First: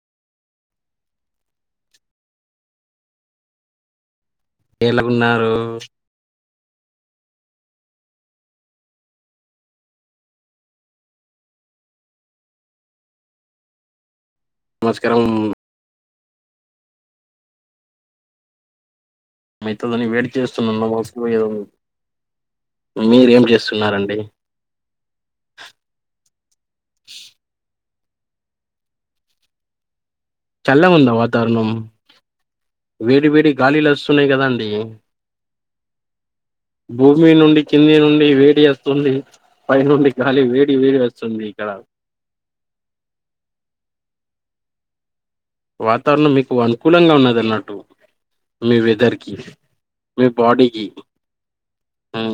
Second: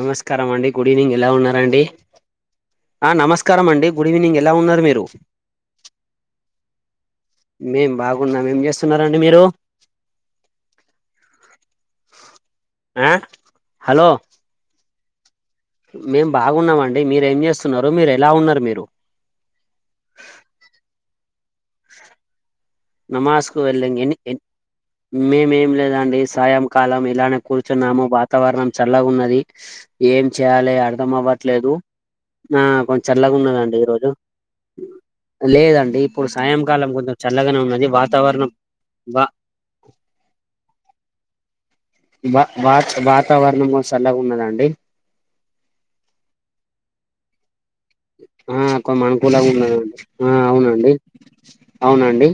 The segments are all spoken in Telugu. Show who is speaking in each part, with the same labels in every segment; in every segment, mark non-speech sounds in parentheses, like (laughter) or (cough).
Speaker 1: నమస్కారం అండి గుడ్ ఈవినింగ్ ఎలా ఉన్నారండి ఆ నమస్కారం అండి గుడ్ ఈవినింగ్ ఉన్నారు
Speaker 2: ఎలా
Speaker 1: మీరు
Speaker 2: ఉన్నారు
Speaker 1: మేం బాగున్నాం ఏం చేస్తున్నరండి మీరు అ హలో
Speaker 2: నమస్కారం
Speaker 1: మేం బాగున్నం అండి మీరు ఏం చేస్తున్నారు మీరు ఎలా ఉన్నారు మీరు
Speaker 2: మైతదని వేడి చేస్తునన్న మనసులో ఏదో మీరేం
Speaker 1: నమాసుకు వెల్లంగ ఎన్నీ
Speaker 2: చేస్తున్నారండి
Speaker 1: ఎన్ మేమేం లేదండి సాయంకాలం ఇలానే కూర్చున్నాము వాతావరణం చల్లగున్నది ఏం చేయాలే
Speaker 2: చల్లగా ఉందా
Speaker 1: అర్ధం
Speaker 2: వాతావరణం
Speaker 1: అవ్వట్లేదు ఆ
Speaker 2: వేడి
Speaker 1: కొంచల్లాగా
Speaker 2: వేడి
Speaker 1: ఉన్నాదండి
Speaker 2: గాలిలు
Speaker 1: ఈరోజు
Speaker 2: వస్తున్నాయి కదండి
Speaker 1: లేదండి ఇప్పుడు సాయంకాలం కొంచెం
Speaker 2: భూమి
Speaker 1: చల్లగానే
Speaker 2: నుండి
Speaker 1: ఉన్నది
Speaker 2: కింది నుండి
Speaker 1: వాతావరణం
Speaker 2: వేడి ఆస్తుంది
Speaker 1: వా
Speaker 2: పై నుండి గాలి వేడి వేడి ఆస్తుంది ఇక్కడ
Speaker 1: వా వాత వాతావరణం సల్లగా ఉన్నదండి
Speaker 2: వాతావరణం మీకు అనుకూలంగా ఉన్నదన్నట్టు
Speaker 1: ఆ
Speaker 2: మీ
Speaker 1: కొంచెం
Speaker 2: వెదర్ కి
Speaker 1: అనుకూలంగా ఉన్నదండి
Speaker 2: మీ
Speaker 1: ఆ
Speaker 2: బాడీకి
Speaker 1: అవునండి అవునండి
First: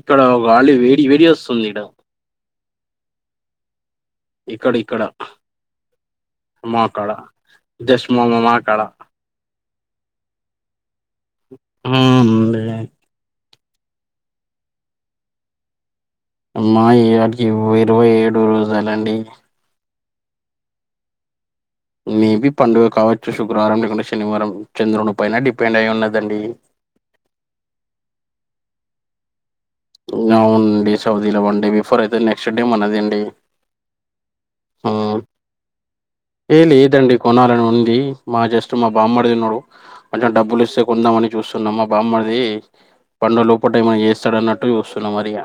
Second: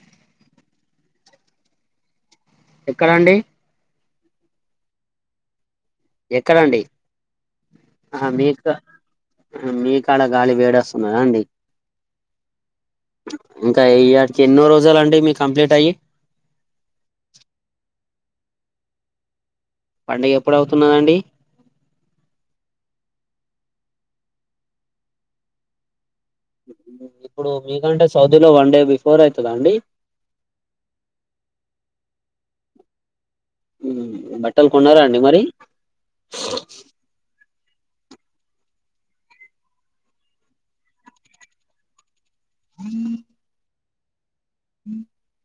Speaker 2: ఇక్కడ వాలి వేడి వేడి అస్తుంది ఇడ
Speaker 1: ఎక్కడండి
Speaker 2: ఇక్కడిక్కడ
Speaker 1: ఎక్కడండి
Speaker 2: జస్ట్ మా
Speaker 1: ఆహా
Speaker 2: మా
Speaker 1: మీక
Speaker 2: కాడ
Speaker 1: మీకాడ గాలి వేడస్తున్నదా అండి
Speaker 2: ఆ అవునండి
Speaker 1: ఇంకా ఇయాటికి ఎన్నో రోజలుండి మీ కంప్లీట్ అయ్యి
Speaker 2: అ మా యాటికి ఇరవై ఏడు రోజాలండి
Speaker 1: పండుగ ఎప్పుడు అవుతున్నదండి
Speaker 2: మేబి పండుగ కావచ్చు శుక్రవారం లేకుంటే శనివారం చంద్రుని పైన డిపెండ్ అయి ఉన్నది
Speaker 1: ఇప్పుడు మీకంటే సౌదీలో వన్ డే బిఫోర్ అయి
Speaker 2: అవునండి సౌదీల వన్ డే బిఫోర్ అయితే నెక్స్ట్ డే మనద అండి
Speaker 1: ఉ
Speaker 2: ఆ ఏ లేదండి కొనాలను ఉంది మా జస్ట్ మా బామ్మర్ది ఉన్నాడు ఐనా డబ్బులు ఇస్తే కొందాం అని చూస్తున్నాం మా బామ్మర్ది అది పండుగ లోపట ఏమై చేస్తాడన్నట్టు చూస్తున్నా మరి ఇగ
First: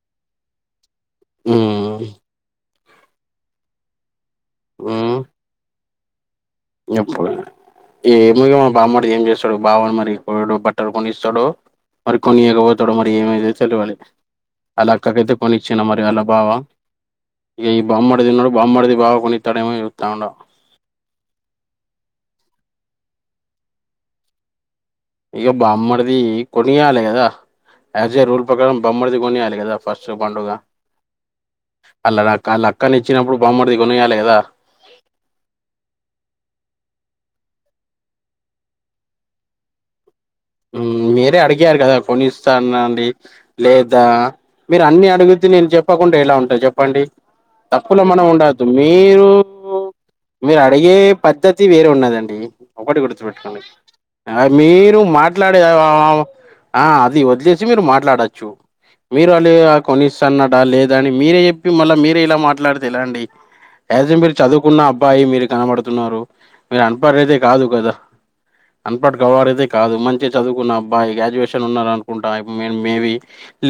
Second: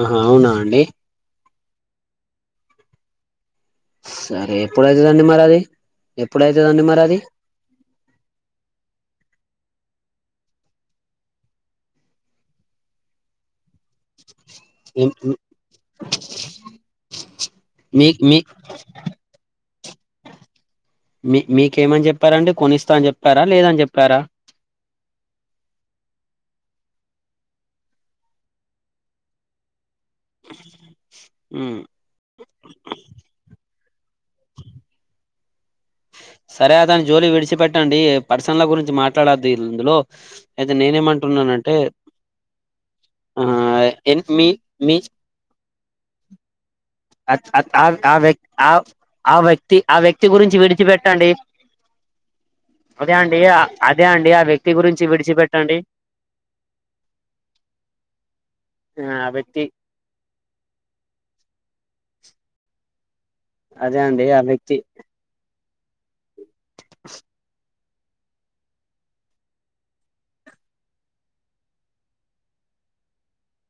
Speaker 1: ఆహా అవునా అండి
Speaker 2: ఆ
Speaker 1: సరే
Speaker 2: ఉమ్
Speaker 1: ఎప్పుడైతుందండి మరి అది ఎప్పుడైతుదండి మరి అది
Speaker 2: ఏ ఏమో ఇగ బామ్మర్ది ఏం చేస్తాడో బావా మరి బట్టలు కొని ఇస్తాడో మరి కొనియక పోతాడో మరి ఏమద తేల్వాదు అలా అక్కకైతే కొనిచ్చిన మరి అలా బావా ఇక ఈ
Speaker 1: మీ మీ
Speaker 2: బాంబమడిదిన్నాడు బాంమడిది బావ కొని ఇతడ ఏమో అని చూస్తా ఉండ
Speaker 1: మీ మీకేమని చెప్పారాండి కొనిస్తా అని చెప్పారా లేదని చెప్పారా
Speaker 2: ఇక బామ్మడిది కొనియాలి కదా యాజ్ ఏ రూల్ ప్రకారం బామ్మడిది కొనియాలి కదా ఫస్ట్ పండుగ అళ్లా అళ్ళ అక్కని ఇచ్చినప్పుడు బాగుమడిది కొనియాలి కాద ఆ
Speaker 1: సరే అ దాని జోలీ విడిచిపెట్టండి పర్సన్ల గురించి మాట్లాడొద్దు ఇందులో అయితే
Speaker 2: మీరే
Speaker 1: నేనేమంటున్నానంటే
Speaker 2: అడిగారు కదా కొనిస్తానండి
Speaker 1: ఆ
Speaker 2: లేదా
Speaker 1: ఎన్ మీ
Speaker 2: మీరు
Speaker 1: మీ
Speaker 2: అన్ని అడుగుగితే నేను చెప్పకుండా ఎలా ఉంటాయి చెప్పండి
Speaker 1: అత్ అత్
Speaker 2: తప్పుల
Speaker 1: ఆ
Speaker 2: మనం
Speaker 1: వ్యక్తి
Speaker 2: ఉండద్దు
Speaker 1: ఆ
Speaker 2: మీరు
Speaker 1: ఆ వ్యక్తి ఆ వ్యక్తి గురించి
Speaker 2: మీరు అడిగ అడిగే
Speaker 1: విడిచిపెట్టండి
Speaker 2: పద్దతి వేరే ఉన్నదండి ఒకటి
Speaker 1: అదే అండి
Speaker 2: గుర్తుపెట్టుకోండి
Speaker 1: అదే అండి ఆ వ్యక్తి
Speaker 2: మీరు
Speaker 1: గురించి
Speaker 2: మాట్లాడే
Speaker 1: విడిచిపెట్టండి
Speaker 2: ఆ అది వదిలేసి మీరు మాట్లాడచ్చు
Speaker 1: ఆ ఆ
Speaker 2: మీరు అళ్ళ
Speaker 1: వ్యక్తి
Speaker 2: కొనిస్తన్నడా లేదని మీరే చెప్పి మళ్ళా మీరే ఇలా మాట్లాడతే ఎలా అండి
Speaker 1: అదే
Speaker 2: యాస్ ఏ
Speaker 1: అండి
Speaker 2: మీరు
Speaker 1: ఆ వ్యక్తి
Speaker 2: చదువుకున్న అబ్బాయి మీరు కనబడుతున్నారు మీరు అనపడదతే కాదు కదా అన్పడ్ గవడితే ఇదే కాదు మంచి చదువుకున్న అబ్బాయి గ్రాడ్యుయేషన్ ఉన్న అనుకుంటా మేబి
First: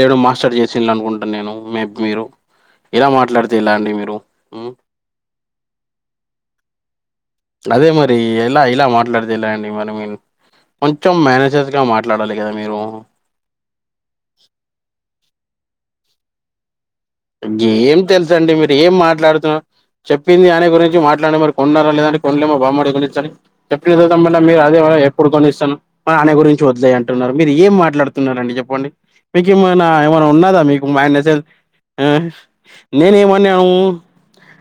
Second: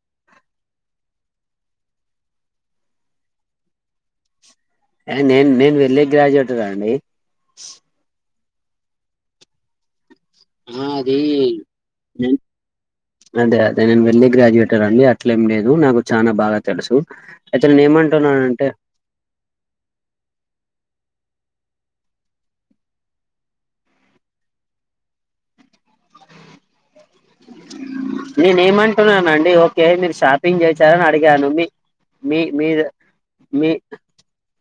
Speaker 2: లేను మాస్టర్ చేసి అనుకుంటాను నేను మ మీరు ఇలా మాట్లాడితే ఎలా అండి మీరు
Speaker 1: ఏ నేను నేను ఎల్ ఏ గ్రాడ్యుయేటర్ అండి
Speaker 2: అదే మరి ఇలా ఇలా మాట్లాడితేలాండి మరి
Speaker 1: ఆ అది
Speaker 2: కొంచెం మేనేజర్స్గా మాట్లాడాలి కదా మీరు
Speaker 1: అదే అదే నేను వెళ్ళి గ్రాడ్యుయేటర్ అండి అట్లేం లేదు నాకు చానా బాగా తెలుసు అయితే నేను
Speaker 2: ఏం తెలుస అండి
Speaker 1: ఏమంటున్నానంటే
Speaker 2: మీరు ఏం మాట్లాడుతున్నారు చెప్పింది అనే గురించి మాట్లాడిన మరి కొన్నారా లేదని కొనలేమో బామ్మడి కొనిస్తాని చెప్పినత మీరు మళ్ళ ఎప్పుడు కొనిస్తారూ ఆయన గురించి వదిలేయి అంటున్నారు మీరు ఏం మాట్లాడుతున్నారండి
Speaker 1: నేను
Speaker 2: చెప్పండి మీకు
Speaker 1: ఏమంటున్నానండి ఓకే
Speaker 2: ఏమైనా
Speaker 1: మీరు
Speaker 2: ఏమైన్నా ఉన్నాదా
Speaker 1: షాపింగ్
Speaker 2: మీకు ఉన్నదా
Speaker 1: చేశారని
Speaker 2: మైండ్ అసలు
Speaker 1: అడిగాను మీ మీ మీ
Speaker 2: నేను ఏ మన్యాను
Speaker 1: మీ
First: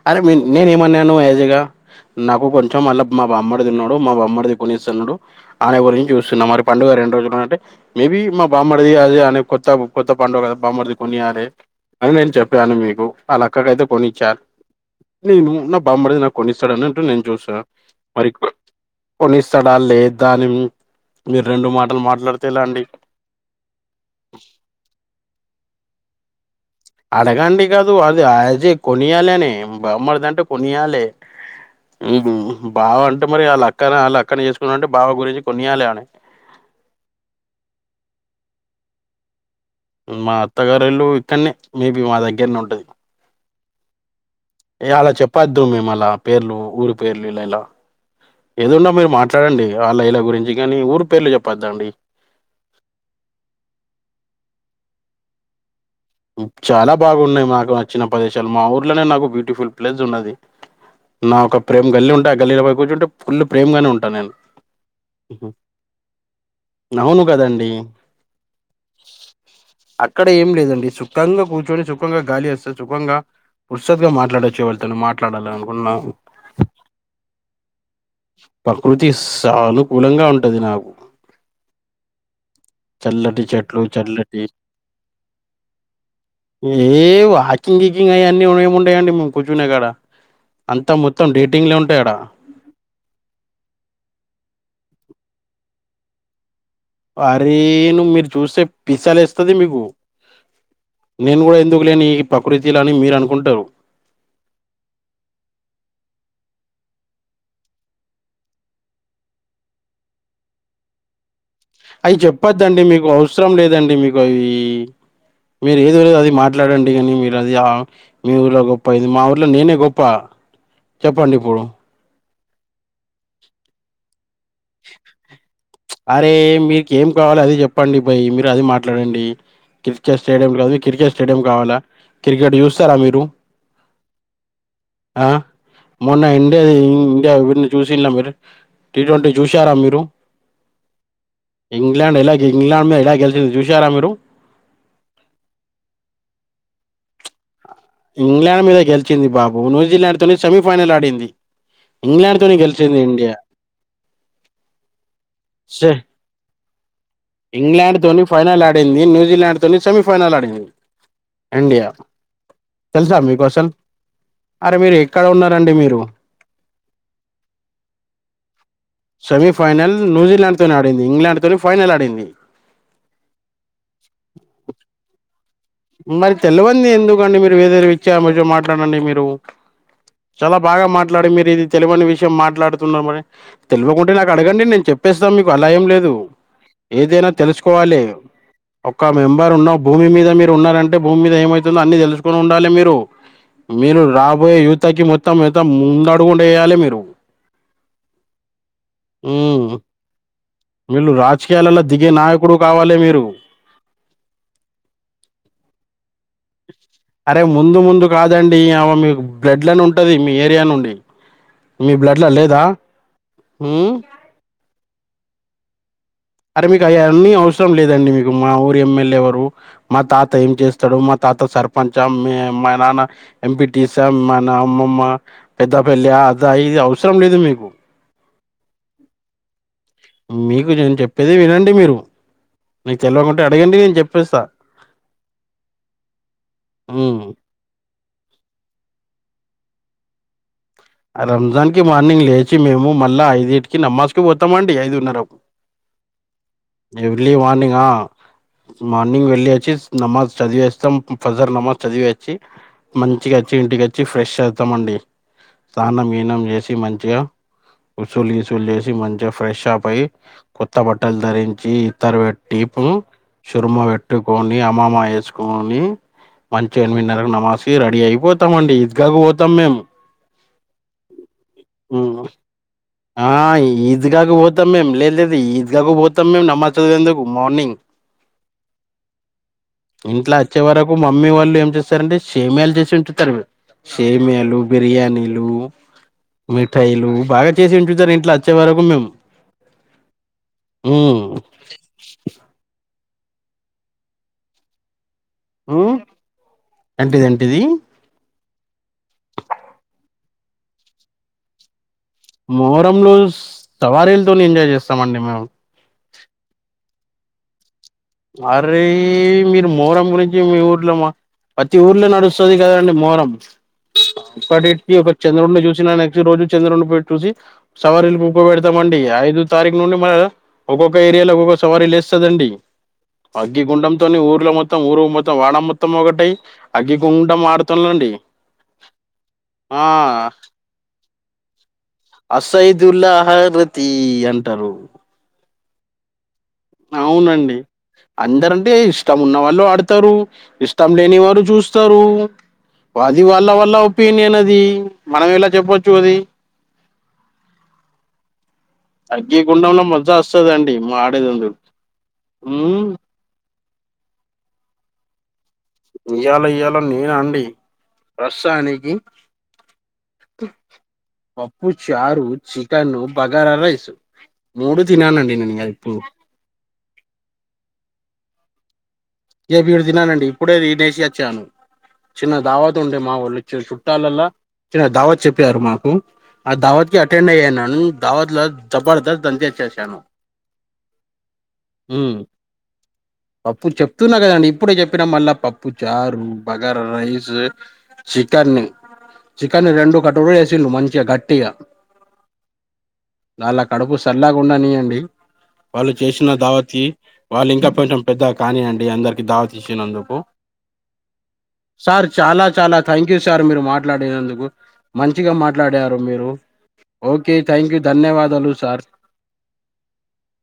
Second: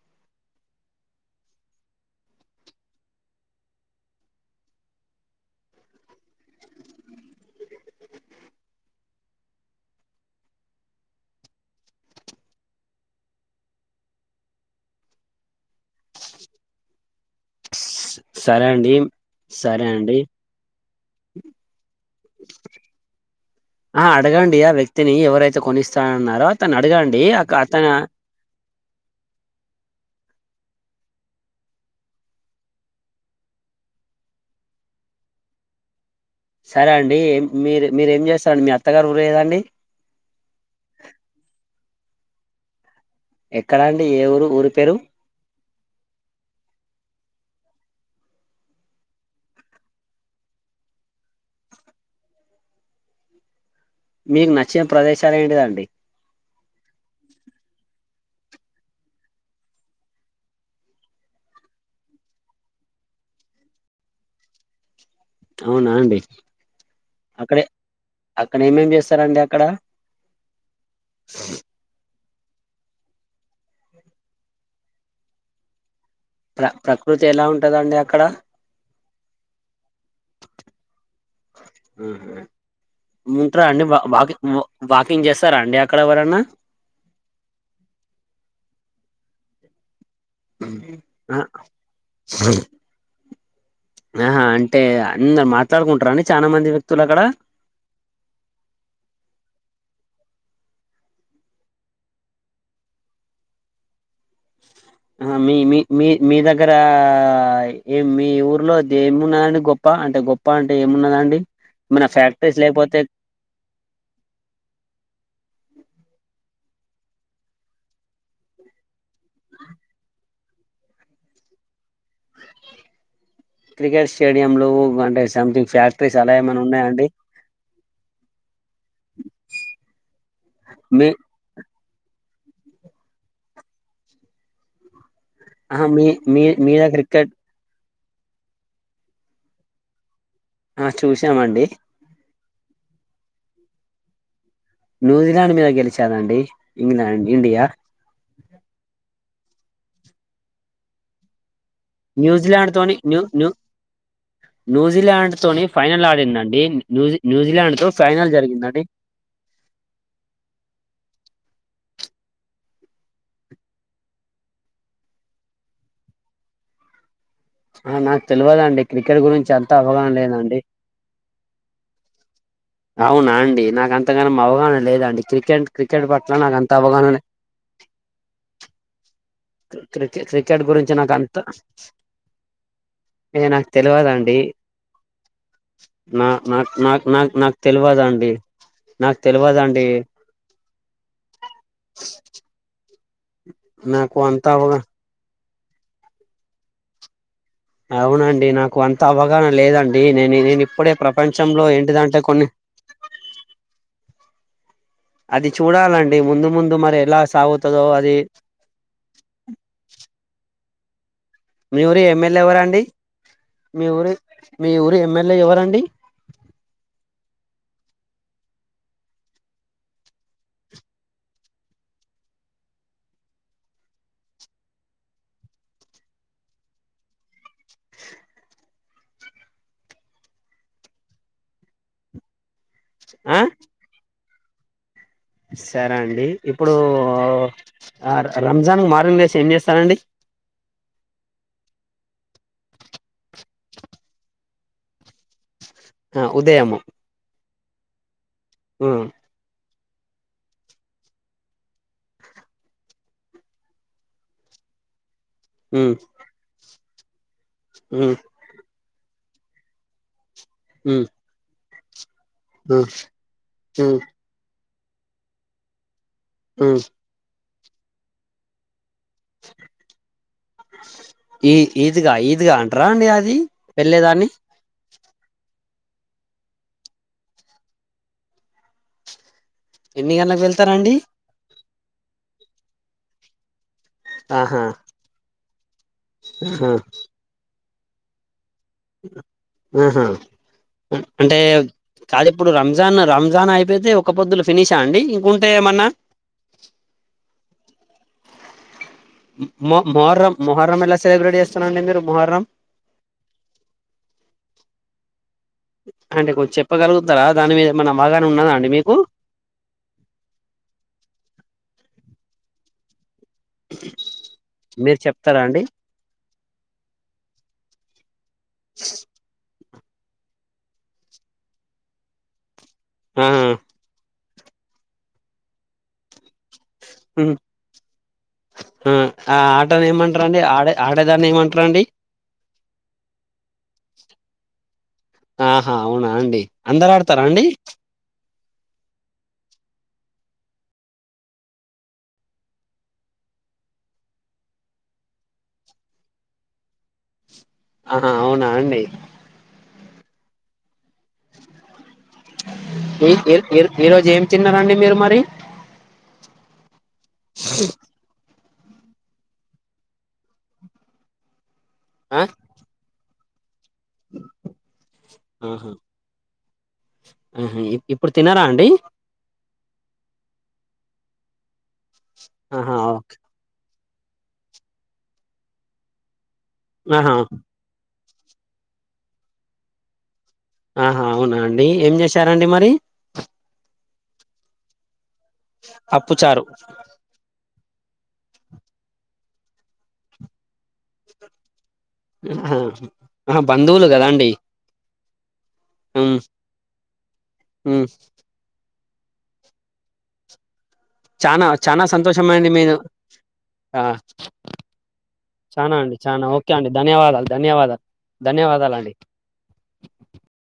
Speaker 2: అరే మీ నేను ఏ మన్ను ఏజగా నాకు కొంచెం మళ్ళీ మా బొమ్మడు ఉన్నాడు మా బమ్మడి కొనిస్తున్నాడు ఆనే గురించి చూస్తున్నా మరి పండుగ రెండు రోజులు అంటే మేబి మా బామ్మరిది అదే అ కొత్త కొత్త పండుగ కద బామ్మరిది కొనియాలే అ నేను చెప్పాను మీకు అ లక్కకైతే కొనిచ్చారు నేను నా బామ్మడిది నాకు కొనిస్తాడని అన్నట్టు నేను చూసిన మరి
Speaker 1: సరే అండి
Speaker 2: కొనిస్తడా
Speaker 1: సరే అండి
Speaker 2: లేదాని మీరు రెండు మాటలు మాట్లాడితేలాండి
Speaker 1: ఆ అడగండి ఆ వ్యక్తిని ఎవరైతే కొనిస్తానన్నారో అతను అక
Speaker 2: అడగండి కాదు
Speaker 1: అతను
Speaker 2: అది యాస్ ఏ కొనియాలనే బమ్మడిదంటే కొనియాలే హ్మ్ బావ అంటే మరి వాళ్ళ అక్కన వాళ్ళ అక్కన చేసుకున్నా అంటే బావ గురించి కొనియాలి అని
Speaker 1: సరే అండి మీరు మీరు ఏం చేస్తారండి మీ అత్తగారు ఊరు ఎదండి
Speaker 2: మా అత్తగారిల్ళు ఇక్కడనే మేబి మా దగ్గరనే ఉంటది
Speaker 1: ఎక్కడా అండి ఏ ఊరు ఊరి పేరు
Speaker 2: దో మేము అలా పేర్లు ఊరు పేర్లు ఇల ఇలా ఏదున్నా మీరు మాట్లాడండి ఆలా ఇలా గురించి కానీ ఊరు పేర్లు చెప్పద్దాఅండి
Speaker 1: మీకు నచ్చిన ప్రదేశాలు ఏంటిదండి
Speaker 2: హ్మ్ చాలా బాగున్నాయి మాకు నచ్చిన ప్రదేశాలు మా ఊర్లోనే నాకు బ్యూటిఫుల్ ప్లేస్ ఉన్నది నా ఒక ప్రేమ గల్లీ ఉంటా ఆ గల్లీలో పోయి కూర్చుంటే ఫుల్లు ప్రేమ గానే ఉంటాను నేను ఉహు.
Speaker 1: అవునా అండి
Speaker 2: అవును
Speaker 1: అక్కడే
Speaker 2: కదండి
Speaker 1: అక్కడ ఏమేం చేస్తారండి అక్కడ
Speaker 2: అక్కడ ఏం లేదండి సు కంగ కూచొని చుక్క (unintelligible) గాలి వేస్తే సుఖంగా ఉత్సడ్ గా మాట్లాడచ్చు ఎవళితో మాట్లాడాల అనుకున్నా
Speaker 1: ప్ర ప్రకృతి ఎలా ఉంటదండి అక్కడ
Speaker 2: ప్రకృతి సానుకూలంగా ఉంటది నాకు
Speaker 1: ఆహ
Speaker 2: చల్లటి
Speaker 1: ఉంట్ర
Speaker 2: చెట్లు
Speaker 1: అండి
Speaker 2: చల్లటి
Speaker 1: వాకింగ్ వాకింగ్ చేస్తారా అండి అక్కడ ఎవరన్నా
Speaker 2: ఏ వాకింగ్ వకింగ్ అవి అన్నీ ఏమి ఉంటాయండి మేము కూర్చునేకాడ అంతా మొత్తం
Speaker 1: ఆ
Speaker 2: డేటింగ్ లే ఉంటాయాడా
Speaker 1: ఆహా అంటే అందరు మాట్లాడుకుంటార అండి చాలా మంది వ్యక్తులు అక్కడ?
Speaker 2: అరే నువ్వు మీరు చూసే పిసా లేస్తది మీకు నేను కూడా ఎందుకు లేని ఈ ప్రకృతిలని మీరు అనుకుంటరు
Speaker 1: మీ మీ మీ మీ దగ్గర ఏ మీ ఊర్లో దేమునని గొప్ప అంటే గొప్ప అంటే ఏమున్నదండి ఏమన్నా
Speaker 2: అవి
Speaker 1: ఫ్యాక్టరీస్
Speaker 2: చెప్పద్దండి
Speaker 1: లేకపోతే
Speaker 2: మీకు అవసరం లేదండి మీకు అవి మీరు ఏది అది మాట్లాడండి కానీ మీరు అది ఆ మీ ఊర్లో గొప్ప ఇది మా ఊర్లో నేనే గొప్ప చెప్పండి ఇప్పుడు
Speaker 1: క్రికెట్ స్టేడియం లో అంటే సంథింగ్ ఫ్యా
Speaker 2: అరే మీక్ ఏం కావాలి అదే చెప్పండి భై మీరు అది మాట్లాడండి క్రికెట్ స్టేడియం కాదు
Speaker 1: మీ
Speaker 2: క్రికెట్ స్టేడియం కావ లా క్రికెట్ చూస్తారా మీరు ఆ
Speaker 1: ఆహా! మీ
Speaker 2: మొన్న
Speaker 1: మీ
Speaker 2: ఇండియా
Speaker 1: మీద క్రికెట్
Speaker 2: ఇండియా విన్ చూస్ తిన్న మీరు టీ ట్వంటీ చూసారా మీరు
Speaker 1: ఆ చూసామండి
Speaker 2: ఇంగ్లాండ్ ఎలా ఇంగ్లాండ్ మే ఎలా గెలిచింది చూసారా మీరు
Speaker 1: న్యూజిలాండ్ మీద గెలిచదండి ఇంగ్లాండ్ ఇండియా
Speaker 2: ఇంగ్లాండ్ మీద గెలిచింది బాబు న్యూజిలాండ్ తోనే సెమీఫైనల్ ఆడింది ఇంగ్లాండ్
Speaker 1: న్యూజలాండ్ తోని
Speaker 2: గెలిచింది
Speaker 1: న్యూ
Speaker 2: ఇండియా
Speaker 1: న్యూ న్యూజిలాండ్ తోని
Speaker 2: షే
Speaker 1: ఫైనల్ ఆడిందండి న్యూజి న్యూజిలాండ్ తో
Speaker 2: ఇంగ్లాండ్ తోని ఫైనల్
Speaker 1: జరిగిందండి.
Speaker 2: ఆడింది న్యూజిలాండ్ తోని సెమీఫైనల్ ఆడింది ఇండియా తెలుసా మీకు అసలు అరే మీరు ఎక్కడ ఉన్నారండి మీరు
Speaker 1: ఆ నాకు తెలవదండి క్రికెట్ గురించి
Speaker 2: సెమీ
Speaker 1: అంత
Speaker 2: ఫైనల్
Speaker 1: అవగాహన లేదండి
Speaker 2: న్యూజిలాండ్ తోని ఆడింది ఇంగ్లాండ్ తోని ఫైనల్ ఆడిం
Speaker 1: అవునా అండి నాకు అంతగానం అవగాహన లేదండి క్రికెట్ క్రికెట్ పట్ల
Speaker 2: మరి
Speaker 1: నాకు అంత
Speaker 2: తెలవంది
Speaker 1: అవగాహన లే
Speaker 2: ఎందుకండి మీరు వేరే విచ్చ విషయం మాట్లాడండి మీరు
Speaker 1: క్రికె
Speaker 2: చాలా
Speaker 1: క్రికెట్
Speaker 2: బాగా
Speaker 1: గురించి నాకు
Speaker 2: మాట్లాడి
Speaker 1: అంత
Speaker 2: మీరు ఇది తెలివని విషయం మాట్లాడుతున్నమని
Speaker 1: ఏ నాకు
Speaker 2: తెలవకుంటే నాకు
Speaker 1: తెలవదండి
Speaker 2: అడ (unintelligible) గండి నేను చెప్పేస్తాం మీకు అలా ఏ లేదు
Speaker 1: నా నాకు నాకు
Speaker 2: ఏదైనా
Speaker 1: నాకు నాకు
Speaker 2: తెలుసుకోవాలి
Speaker 1: తెలవదండి
Speaker 2: ఒక
Speaker 1: నాకు
Speaker 2: మెంబర్ ఉన్న
Speaker 1: తెలవదండి
Speaker 2: భూమి మీద మీరు ఉన్నారంటే భూమి మీద ఏమైతుందో అన్ని తెలుసుకోని ఉండాలి మీరు మీరు
Speaker 1: నాకు అంత
Speaker 2: రాబోయే
Speaker 1: అవగా
Speaker 2: యువతకి మొత్తం మత్తం ముందడుగు ఉండి వేయాలి మీరు
Speaker 1: అవునండి నాకు అంత అవగాహన
Speaker 2: ఉమ్
Speaker 1: లేదండి నేను ఇదీ మీ ఇప్పుడే
Speaker 2: వీళ్ళు
Speaker 1: ప్రపంచంలో
Speaker 2: రాజకీయాలలో దిగే
Speaker 1: ఏంటిదంటే కొన్ని
Speaker 2: నాయకుడు కావాలి మీరు
Speaker 1: అది చూడాలన్
Speaker 2: అరే ముందు ముందు కాదండి మీయమ్మ మీకు బ్లేడ్లనే ఉంటది మీ ఏరియా నుండి ఇ
Speaker 1: మీ ఊరి ఎమ్మెల్యే ఎవరండి మీ
Speaker 2: ఉమ్
Speaker 1: ఊరు మీ ఊరు ఎమ్మెల్యే ఎవరండి
Speaker 2: అరే మీకు అవి అన్నీ అవసరం లేదండి మీకు మా ఊరు ఎమ్ ఎల్ ఏ ఎవరు మా తాత ఏం చేస్తాడు మా తా తాత సర్పంచ మ్యా మా నాన్న ఎంపీటిస మ అమ్మమ్మ పెద్ద పెళ్లి ఆ అదా ఇది అవసరం లేదు మీకు ప్పేది వినండి మీరు నీకు
Speaker 1: ఆ
Speaker 2: తెల్వకుంటే అడగండి నేను చెప్పేస్తా
Speaker 1: సరే అండి ఇప్పుడు
Speaker 2: ఉమ్
Speaker 1: ఆ రంజాన్ మార్నింగ్ లేసి ఏం చేస్ తరండి
Speaker 2: రంజాన్ కి మార్నింగ్ లేచి మేము మళ్ళా ఐదిటికి నమాజ్ కి పోతామండి ఐదున్న
Speaker 1: ఆ ఉదయము
Speaker 2: నా
Speaker 1: ఉమ్
Speaker 2: మార్నింగ్ వెళ్ళి వచ్చేస్ నమాజ్ చదివేస్తాం ఫజర్ నమాజ్ చదివేసి మంచిగా వచ్చి ఇంటికి వచ్చి ఫ్రెష్ అవుతాం అండి
Speaker 1: ఉమ్
Speaker 2: తానం ఈనం చేసి మంచిగా
Speaker 1: ఉమ్
Speaker 2: ఉసులు విసులు చేసి మంచిగా ఫ్రెష్ ఆప్ అయి కొత్త
Speaker 1: ఉమ్
Speaker 2: బట్టలు ధరించి ఇత్తరు వెట్టి పూ
Speaker 1: ఉమ్
Speaker 2: షుర్మ
Speaker 1: ఉమ్
Speaker 2: పెట్టుకోన్ నీ అమామాయి వేసుకని మంచి
Speaker 1: ఉమ్
Speaker 2: ఎన్మినరకి నమాస్కి రెడీ అయిపోతామండి గవోతమ్ మేం
Speaker 1: ఈ ఈద్గా ఈద్గా అంటారా అండి
Speaker 2: ఆ
Speaker 1: అది
Speaker 2: ఈద్
Speaker 1: వెళ్ళేదాన్ని
Speaker 2: గాకు పోతం మే మ్ లేదు లేదు ఈద్ గాకు పోతాం మేము నమాజ్ చదివేందుకు మార్నింగ్
Speaker 1: ఎన్ని
Speaker 2: ఇంట్లో
Speaker 1: గంటలకు
Speaker 2: అచ్చే వరకు
Speaker 1: వెళ్తారండి
Speaker 2: మమ్మీ వాళ్ళు ఏం చేస్తారంటే సేమీయాలు చేసి ఉంచుతారు సేమయాలు,
Speaker 1: ఆహా
Speaker 2: బిర్యానీలు,
Speaker 1: ఆహా
Speaker 2: మిఠాయిలు బాగా చేసి ఉంచుతరు ఇంట్ల
Speaker 1: ఆహా
Speaker 2: హ్మ్.
Speaker 1: అంటే కాదు ఇప్పుడు రంజాన్ రంజాన్ అయిపోతే ఒక పొద్దులు ఫినిషా అండి ఇంకుంటే ఏమన్నా
Speaker 2: మ్ ఎంటిది ఎంటిది
Speaker 1: మొ మొహర్రం మొహర్రం ఎలా సెలబ్రేట్ చేస్తారండి మీరు మొహర్రం
Speaker 2: మోహరంలో సవారీలతో ఎంజాయ్ చేస్తామండి మేము
Speaker 1: తరా దాని మీద ఏమన్నా అవగాహన ఉన్నదా అండి
Speaker 2: అరే
Speaker 1: మీకు
Speaker 2: మీరు మోహారం గురించి మీ ఊర్లో మా ప్రతి ఊర్లో నడు వస్తది కదండి మోరం ఇప్పటికి
Speaker 1: మీరు
Speaker 2: ఒక
Speaker 1: చెప్తారా
Speaker 2: చంద్రుడిని
Speaker 1: అండి
Speaker 2: చూసిన నెక్స్ట్ రోజు చంద్రుడి పె చూసి సవరిల్లు ప ఉప్ప పెడతాంమండి ఐదు తారీఖు నుండి మ ఒక్కొక్క ఏరియాలో ఒక్కొక్క సవారి లేస్తదండి
Speaker 1: ఆ
Speaker 2: అగ్గి గుండంతోనీ ఊరు ల మొత్తం ఊరు మొత్తం వాడ మొత్తం ఒకటై
Speaker 1: ఉమ్
Speaker 2: అగ్గిగుండం ఆడుతం అండి
Speaker 1: ఆ ఆ ఆటని ఏమంటారండి ఆడే ఆడేదాన్ని ఏమంటారండి
Speaker 2: అసైదుల్లాహరతి అంటరు
Speaker 1: ఆహా అవునా అండి అందరు ఆడతారా అండి
Speaker 2: అవునండి అందరంటే ఇష్టం ఉన్నవాళ్ళు ఆడు తరు ఇష్టం లేని వారు చూస్తారు అది వాళ్ళ వాళ్ళ ఒపీనియన్ అది మనం ఎలా చెప్పొచ్చు అది
Speaker 1: ఆహా అవునా అండి
Speaker 2: అగ్గిగుండంలో మజా వస్తదండీ మాడుగు మ్
Speaker 1: ఇర్ ఈరోజు ఏం తిన్నారండి మీరు మరి
Speaker 2: ఇయ్యాల ఇయ్యాల నేనా అండి సానికి పప్పు
Speaker 1: ఆ
Speaker 2: చారు, చికెను బగారా రైసు మూడు తిననుండి నేను ఇయ్యాల
Speaker 1: మ్ హు ఇప్పుడు తినరా అండి
Speaker 2: ఏపు ఇడు తిన్నానండి ఇప్పుడే దినేసి వచ్చాను చిన్న దావాత్
Speaker 1: ఆహా
Speaker 2: ఉండే మా
Speaker 1: ఓకే.
Speaker 2: వాళ్ళు ఇచ్చి చు లల్లా దావత్ చెప్పారు మాకు ఆ దావత్కి
Speaker 1: ఆహా
Speaker 2: అటెండ్ అయ్యాను అంతా ధావత్ల జబర్దస్ ధంచేశేశాను
Speaker 1: ఆహా అవునా అండి ఏం చేశారండి మరి
Speaker 2: పప్పు చెప్తున్న కదండి ఇప్పుడే చెప్పినా మళ్ళ పప్పు చారు
Speaker 1: పప్పుచారు
Speaker 2: బాగారా రైస్ చికెన్ని చికెన్ని రెండు కటోరాలు వేసిండు మంచిగ గట్టిగా
Speaker 1: ఆహా ఆహా
Speaker 2: వాళ్ళ
Speaker 1: బంధువులు
Speaker 2: కడుపు
Speaker 1: కదా అండి
Speaker 2: సళ్ళగుండనీ అండి వాళ్ళు
Speaker 1: ఉమ్
Speaker 2: చేసిన దావత్కి వాళ్ళు ఇంకా
Speaker 1: ఉమ్
Speaker 2: కొంచం పెద్దగ కానివ్వండి మా అందరికి ధావత్ ఇచ్చినందుకు
Speaker 1: చానా చానా
Speaker 2: సార్ చాలా
Speaker 1: సంతోషమండి మీరు
Speaker 2: చాలా థ్యాంక్యూ సార్ మీరు
Speaker 1: ఆ
Speaker 2: మాట్లాడినందుకు మంచిగా
Speaker 1: చానా అండి
Speaker 2: మాట్లాడారు
Speaker 1: చానా
Speaker 2: మీరు
Speaker 1: ఓకే అండి ధన్యవాదాలు
Speaker 2: ఓకే థ్యాంక్యూ
Speaker 1: ధన్యవాదాలు
Speaker 2: ధన్యవాదాలు సార్
Speaker 1: ధన్యవాదాలండి